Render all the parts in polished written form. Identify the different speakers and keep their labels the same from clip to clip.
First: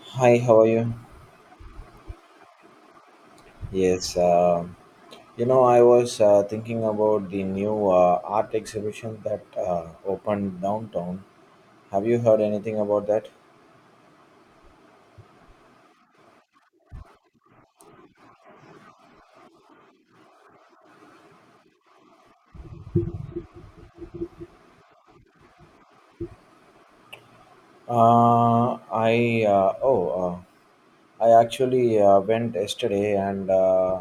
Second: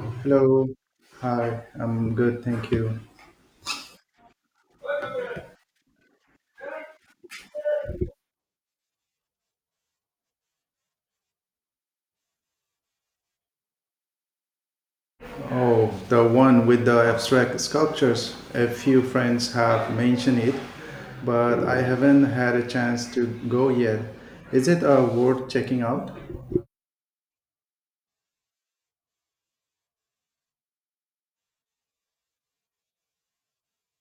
Speaker 1: Hi, how are
Speaker 2: Hello.
Speaker 1: you?
Speaker 2: Hi, I'm good, thank you.
Speaker 1: Yes, I was thinking about the new art exhibition that opened downtown. Have you heard anything about that?
Speaker 2: Oh, the one with the abstract sculptures. A few friends have mentioned it, but I haven't had a chance to go yet. Is it worth checking out?
Speaker 1: Uh, I uh, oh, uh, I actually went yesterday, and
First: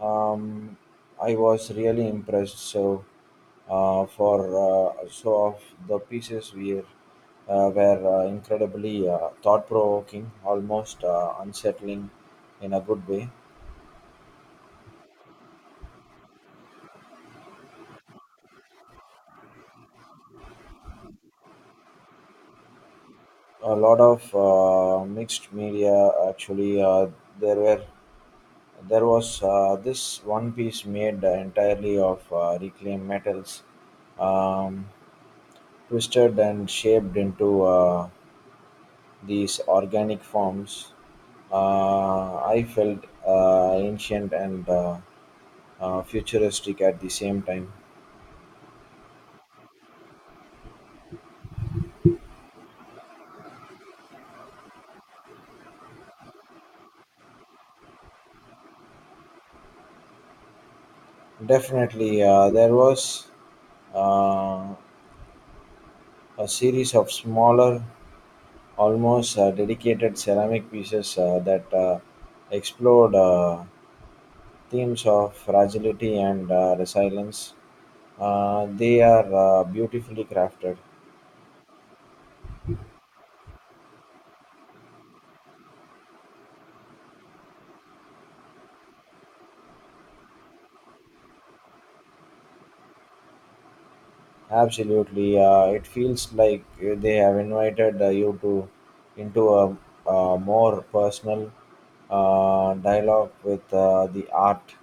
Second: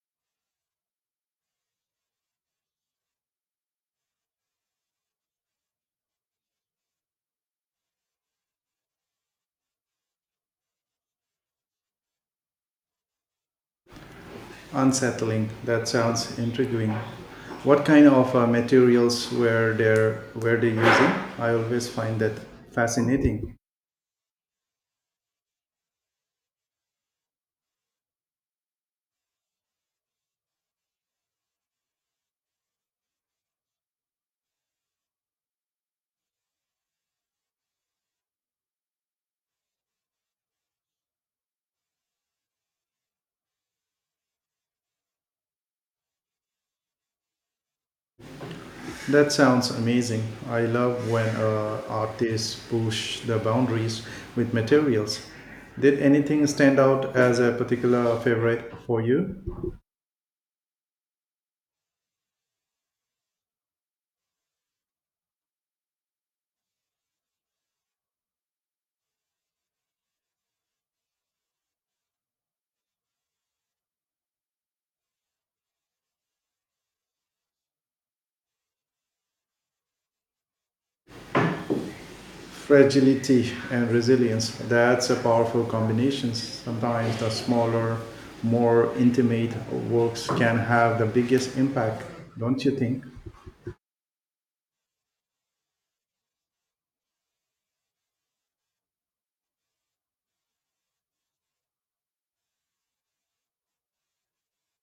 Speaker 1: um, I was really impressed. So, for so of the pieces we were incredibly thought-provoking, almost unsettling in a good way.
Speaker 2: Unsettling. That sounds intriguing. What kind of materials were they using? I always find that fascinating.
Speaker 1: A lot of mixed media actually there were there was this one piece made entirely of reclaimed metals, um, twisted and shaped into these organic forms. I felt ancient and futuristic at the same time.
Speaker 2: That sounds amazing. I love when artists push the boundaries with materials. Did anything stand out as a particular favorite for you?
Speaker 1: Definitely. There was uh, a series of smaller, almost dedicated ceramic pieces that explored themes of fragility and resilience. They are beautifully crafted.
Speaker 2: Fragility and resilience. That's a powerful combination. Sometimes the smaller, more intimate works can have the biggest impact, don't you think?
Speaker 1: Absolutely, it feels like they have invited you to into a more personal dialogue with the art.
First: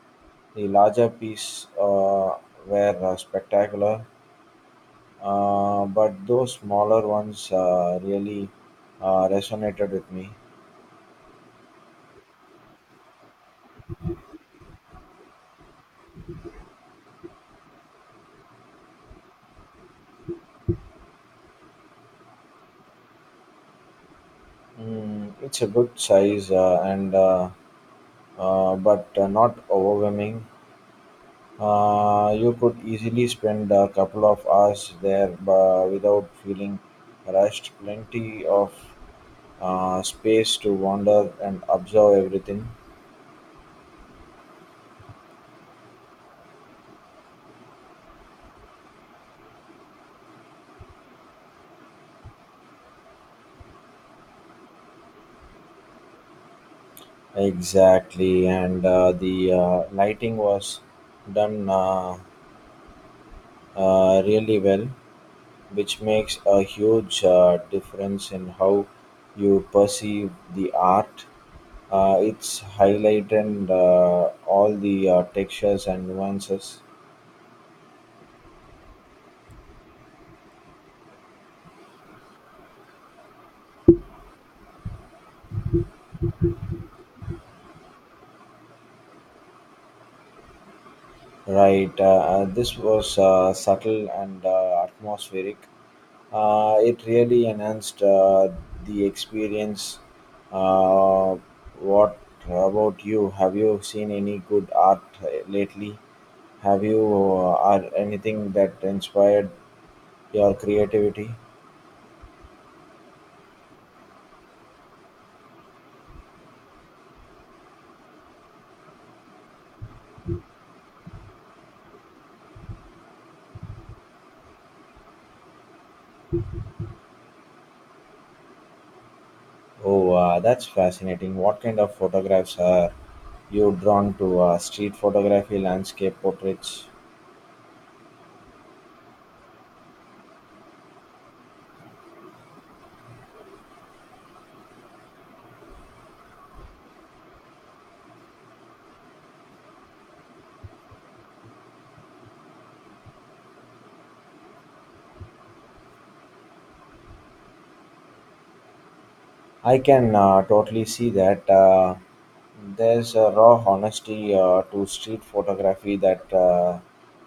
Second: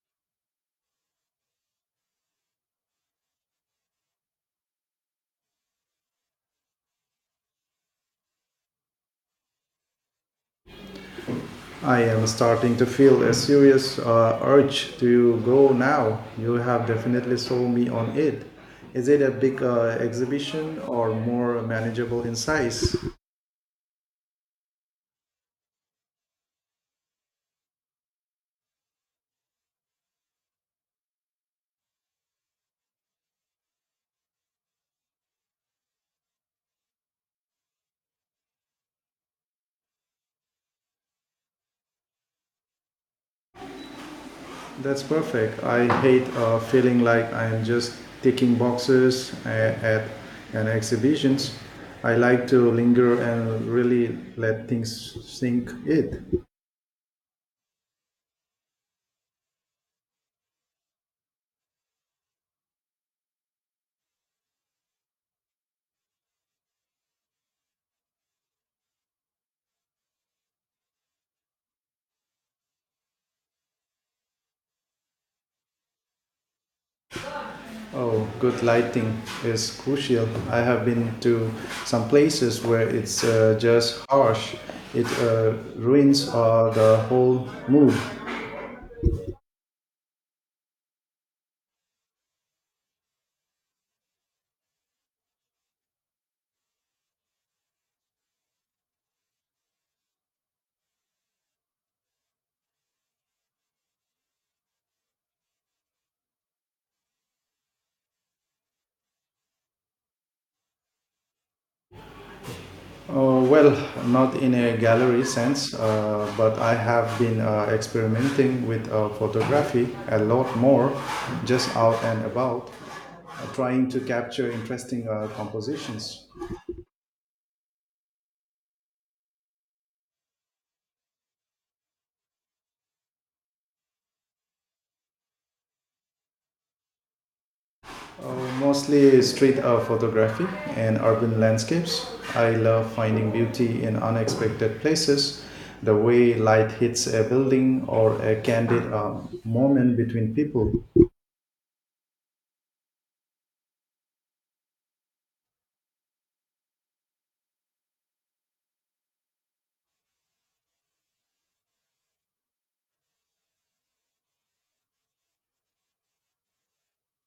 Speaker 1: The larger piece were spectacular, but those smaller ones really resonated with me.
Speaker 2: I am starting to feel a serious urge to go now. You have definitely sold me on it. Is it a big exhibition or more manageable in size?
Speaker 1: Mm, it's a good size and but not overwhelming. You could easily spend a couple of hours there without feeling rushed. Plenty of space to wander and observe everything.
Speaker 2: That's perfect. I hate feeling like I am just ticking boxes at an exhibitions. I like to linger and really let things sink in.
Speaker 1: Exactly, and the lighting was done really well, which makes a huge difference in how you perceive the art. It's highlighted all the textures and nuances.
Speaker 2: Oh, good lighting is crucial. I have been to some places where it's just harsh. It ruins the whole mood.
Speaker 1: Right, this was subtle and atmospheric. It really enhanced the experience. Uh, what about you? Have you seen any good art lately? Have you are anything that inspired your creativity?
Speaker 2: Well, not in a gallery sense, but I have been experimenting with photography a lot more, just out and about, trying to capture interesting compositions.
Speaker 1: Oh, that's fascinating. What kind of photographs are you drawn to? Street photography, landscape portraits?
Speaker 2: Oh, mostly street art photography and urban landscapes. I love finding beauty in unexpected places, the way light hits a building or a candid moment between people.
Speaker 1: I can totally see that. There's a raw honesty to street photography that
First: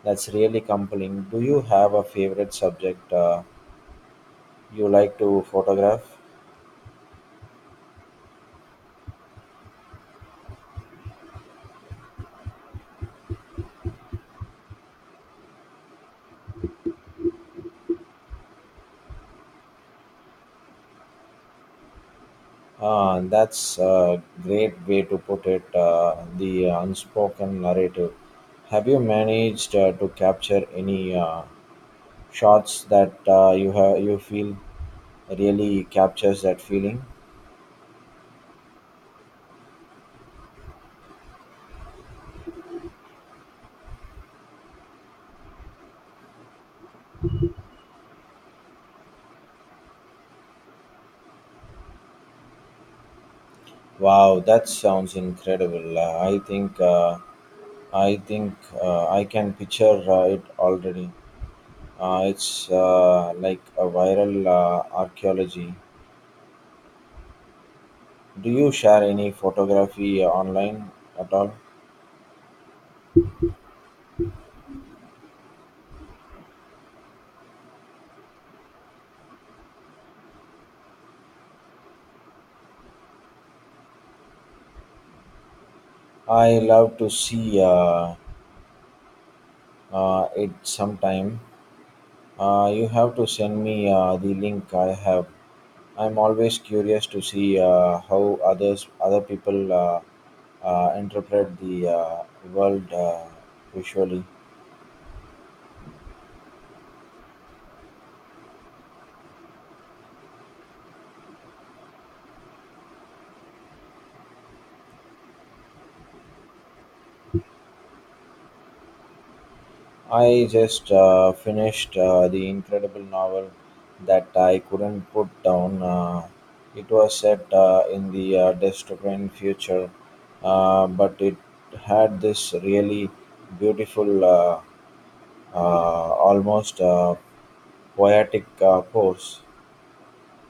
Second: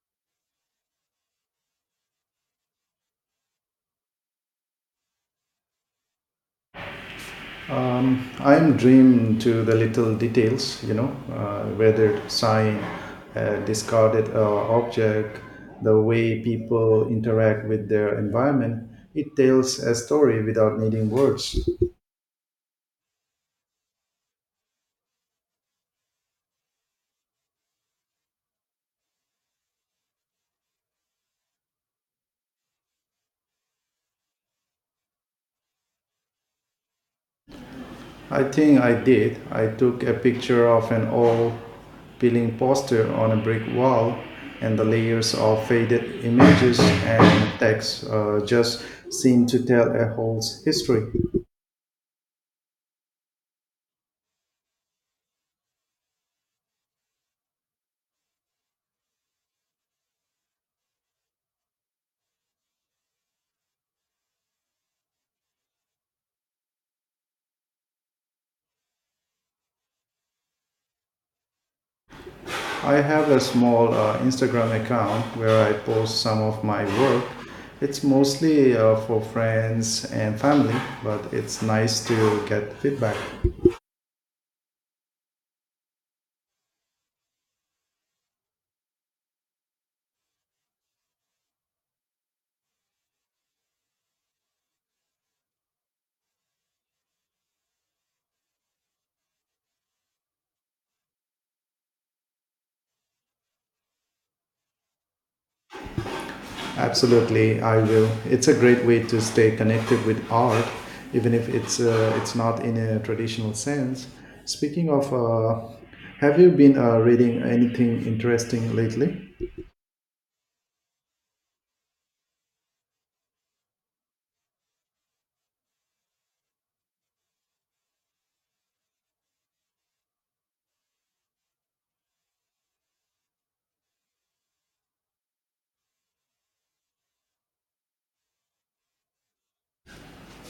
Speaker 1: that's really compelling. Do you have a favorite subject you like to photograph?
Speaker 2: I'm drawn to the little details, you know, whether sign, a discarded object, the way people interact with their environment. It tells a story without needing words.
Speaker 1: Ah, that's a great way to put it. The unspoken narrative. Have you managed to capture any shots that you have you feel really captures that feeling?
Speaker 2: I think I did. I took a picture of an old peeling poster on a brick wall and the layers of faded images and text just seem to tell a whole history.
Speaker 1: Wow, that sounds incredible. I think I can picture it already. It's like a viral archaeology. Do you share any photography online at all?
Speaker 2: I have a small Instagram account where I post some of my work. It's mostly for friends and family, but it's nice to get feedback.
Speaker 1: I love to see it sometime. You have to send me the link. I have. I'm always curious to see how other people interpret the world visually.
Speaker 2: Absolutely, I will. It's a great way to stay connected with art, even if it's not in a traditional sense. Speaking of, have you been reading anything interesting lately?
Speaker 1: I just finished the incredible novel that I couldn't put down. It was set in the dystopian future, but it had this really beautiful, almost poetic pose.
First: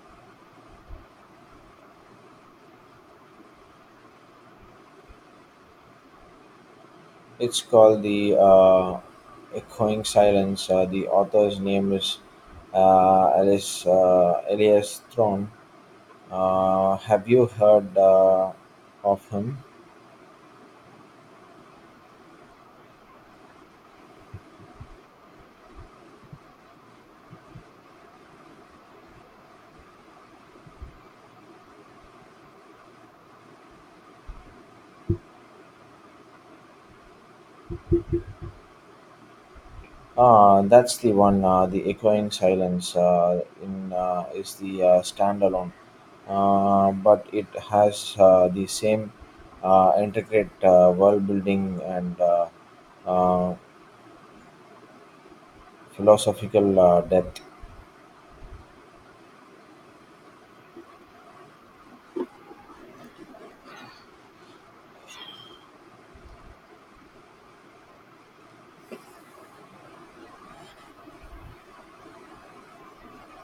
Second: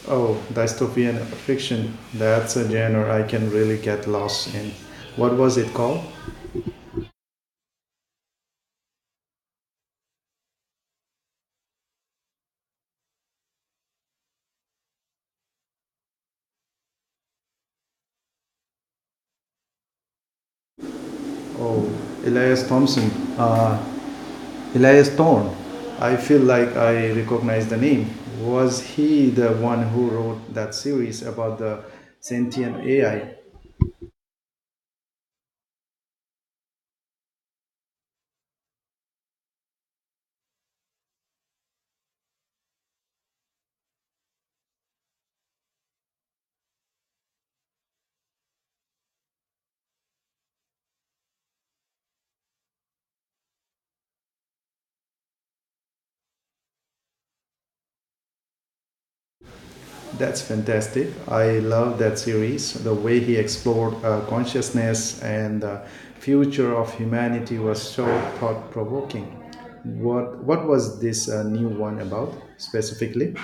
Speaker 2: Oh, dystopian fiction. That's a genre I can really get lost in. What was it called?
Speaker 1: It's called The Echoing Silence. The author's name is Elias Throne. Have you heard of him?
Speaker 2: Oh, Elias Thompson. Uh, Elias Thorne. I feel like I recognize the name. Was he the one who wrote that series about the sentient AI?
Speaker 1: Ah, that's the one. The echoing silence in is the standalone, but it has the same intricate world building and uh, philosophical depth.
Speaker 2: That's fantastic. I love that series. The way he explored consciousness and the future of humanity was so thought provoking. What was this new one about specifically?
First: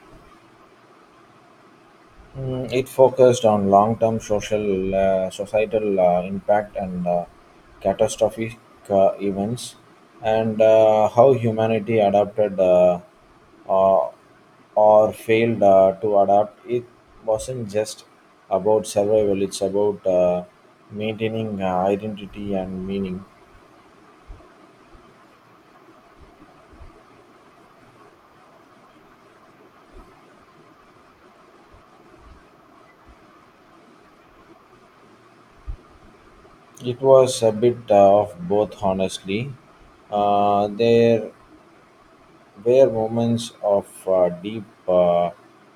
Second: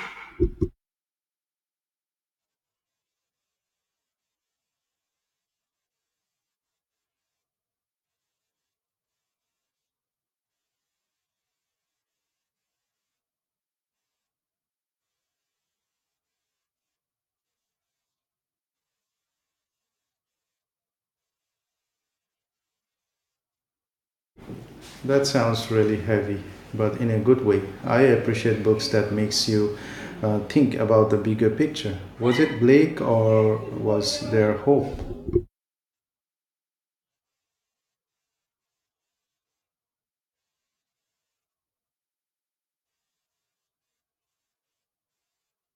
Speaker 1: Mm, it focused on long-term societal impact and catastrophic events, and how humanity adapted uh, or failed to adapt. It wasn't just about survival; it's about maintaining identity and meaning.
Speaker 2: That sounds really heavy, but in a good way. I appreciate books that makes you think about the bigger picture. Was it Blake or was there hope?
Speaker 1: It was a bit of both, honestly. There were moments of deep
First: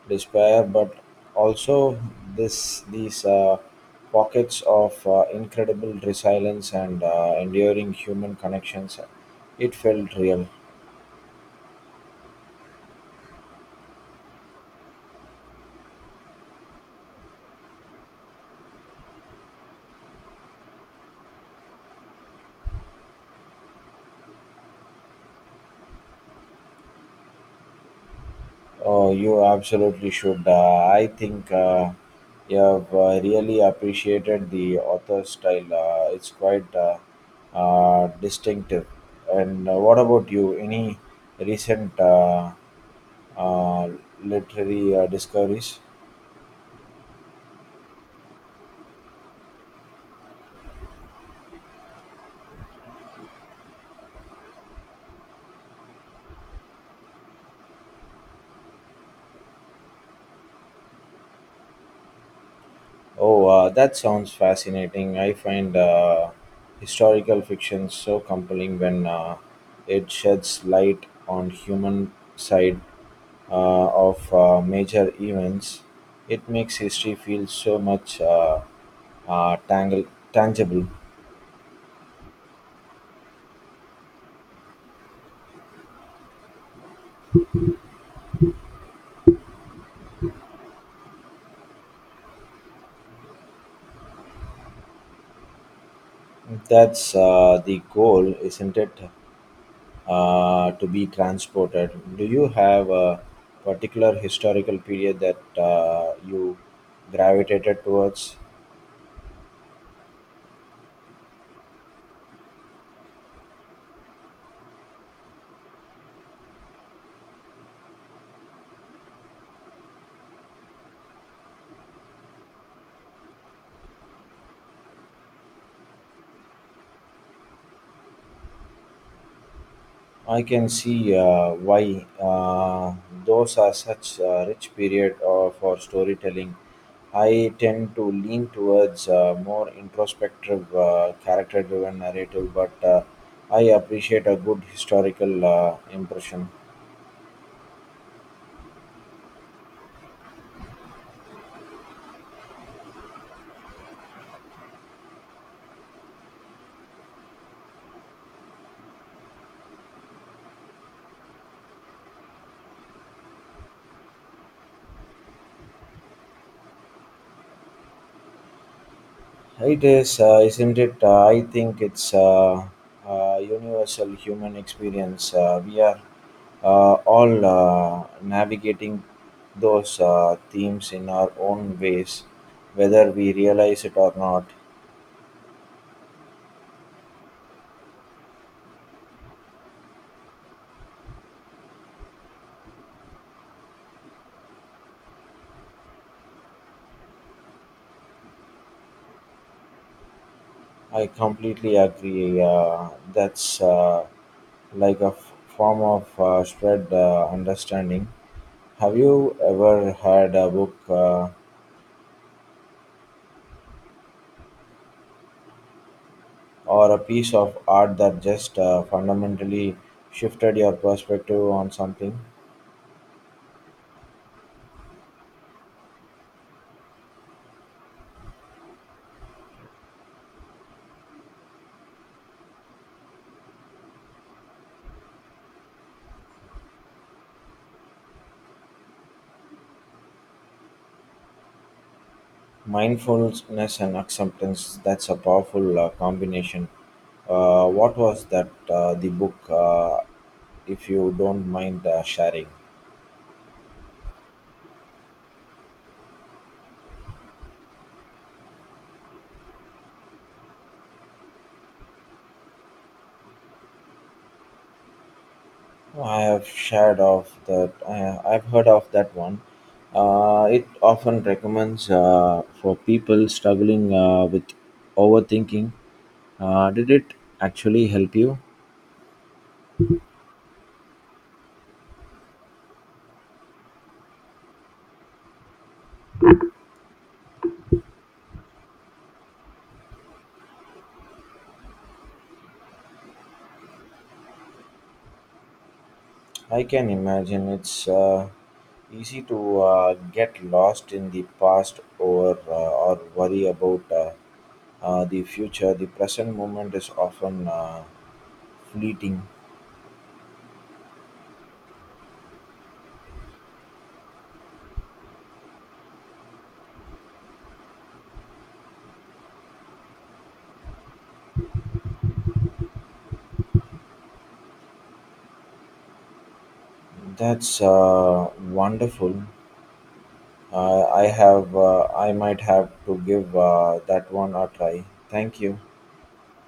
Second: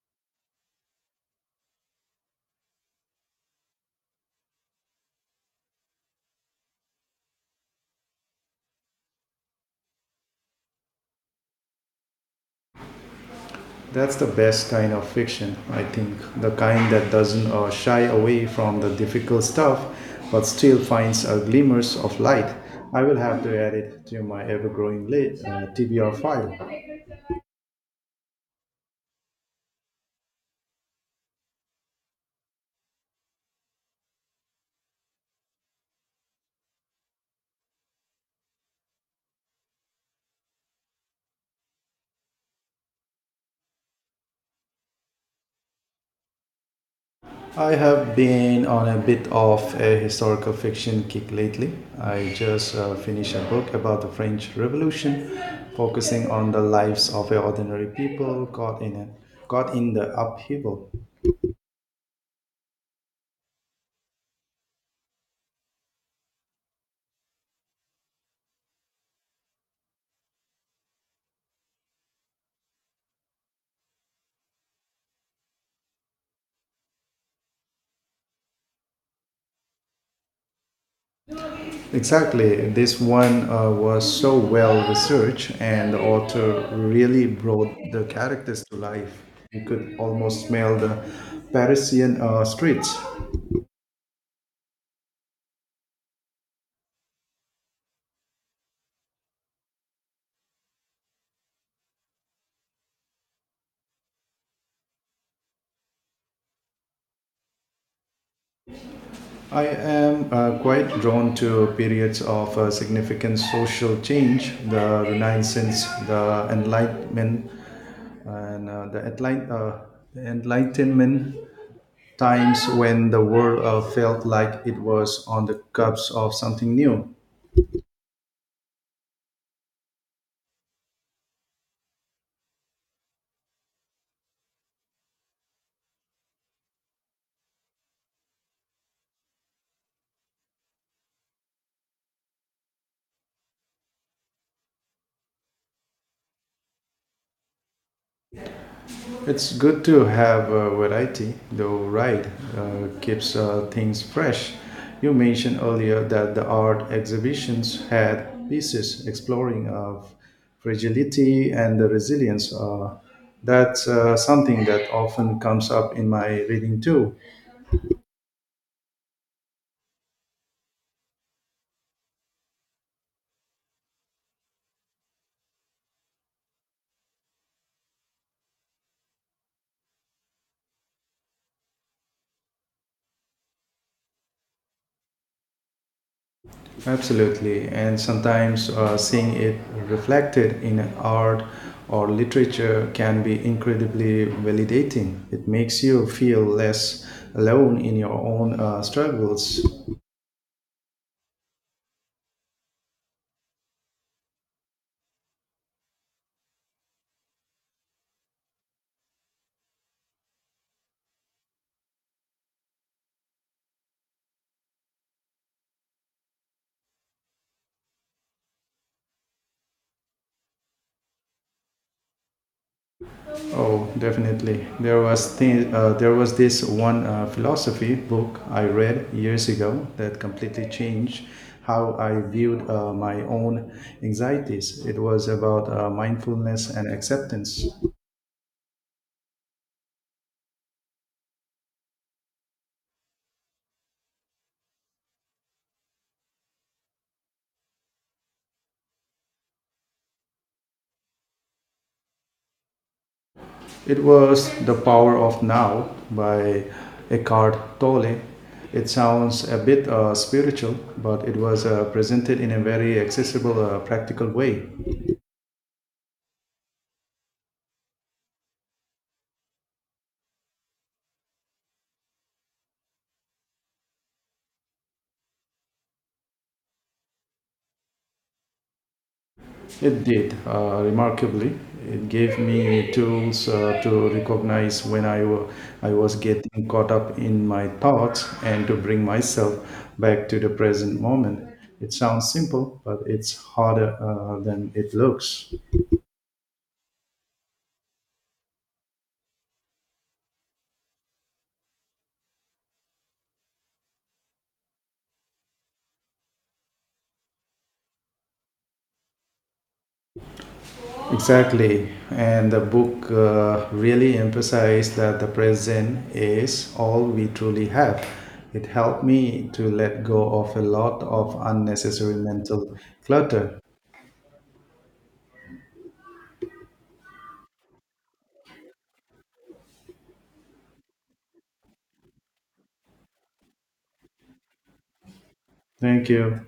Speaker 1: despair, but also this these pockets of incredible resilience and enduring human connections. It felt real.
Speaker 2: That's the best kind of fiction, I think. The kind that doesn't shy away from the difficult stuff, but still finds a glimmers of light. I will have to add it to my ever-growing TBR file.
Speaker 1: Oh, you absolutely should. I think you have really appreciated the author's style. It's quite distinctive. And what about you? Any recent uh, literary discoveries?
Speaker 2: I have been on a bit of a historical fiction kick lately. I just finished a book about the French Revolution, focusing on the lives of ordinary people caught in the upheaval.
Speaker 1: Oh, that sounds fascinating. I find historical fiction so compelling when it sheds light on human side of major events. It makes history feel so much tangible.
Speaker 2: Exactly, this one was so well researched, and the author really brought the characters to life. You could almost smell the Parisian streets.
Speaker 1: That's the goal, isn't it? To be transported. Do you have a particular historical period that you gravitated towards?
Speaker 2: I am quite drawn to periods of significant social change, the Renaissance, the Enlightenment, and the Enlightenment times when the world felt like it was on the cusp of something new.
Speaker 1: I can see why those are such a rich period for storytelling. I tend to lean towards more introspective, character driven narrative, but I appreciate a good historical impression.
Speaker 2: It's good to have a variety, though, right? Keeps things fresh. You mentioned earlier that the art exhibitions had pieces exploring of fragility and the resilience. That's something that often comes up in my reading too.
Speaker 1: It is, isn't it? I think it's a universal human experience. We are all navigating those themes in our own ways, whether we realize it or not.
Speaker 2: Absolutely, and sometimes seeing it reflected in art or literature can be incredibly validating. It makes you feel less alone in your own struggles.
Speaker 1: I completely agree. That's like a form of spread understanding. Have you ever had a book, or a piece of art that just fundamentally shifted your perspective on something?
Speaker 2: Oh, definitely. There was this one philosophy book I read years ago that completely changed how I viewed my own anxieties. It was about mindfulness and acceptance.
Speaker 1: Mindfulness and acceptance, that's a powerful combination. What was that, the book, if you don't mind sharing?
Speaker 2: It was The Power of Now by Eckhart Tolle. It sounds a bit spiritual, but it was presented in a very accessible, practical way.
Speaker 1: Oh, I've heard of that one. It often recommends for people struggling with overthinking. Did it actually help you?
Speaker 2: It did, remarkably. It gave me tools to recognize when I was getting caught up in my thoughts and to bring myself back to the present moment. It sounds simple, but it's harder than it looks.
Speaker 1: I can imagine it's easy to get lost in the past or worry about the future. The present moment is often fleeting.
Speaker 2: Exactly. And the book really emphasized that the present is all we truly have. It helped me to let go of a lot of unnecessary mental clutter.
Speaker 1: That's wonderful. I might have to give that one a try. Thank you.
Speaker 2: Thank you.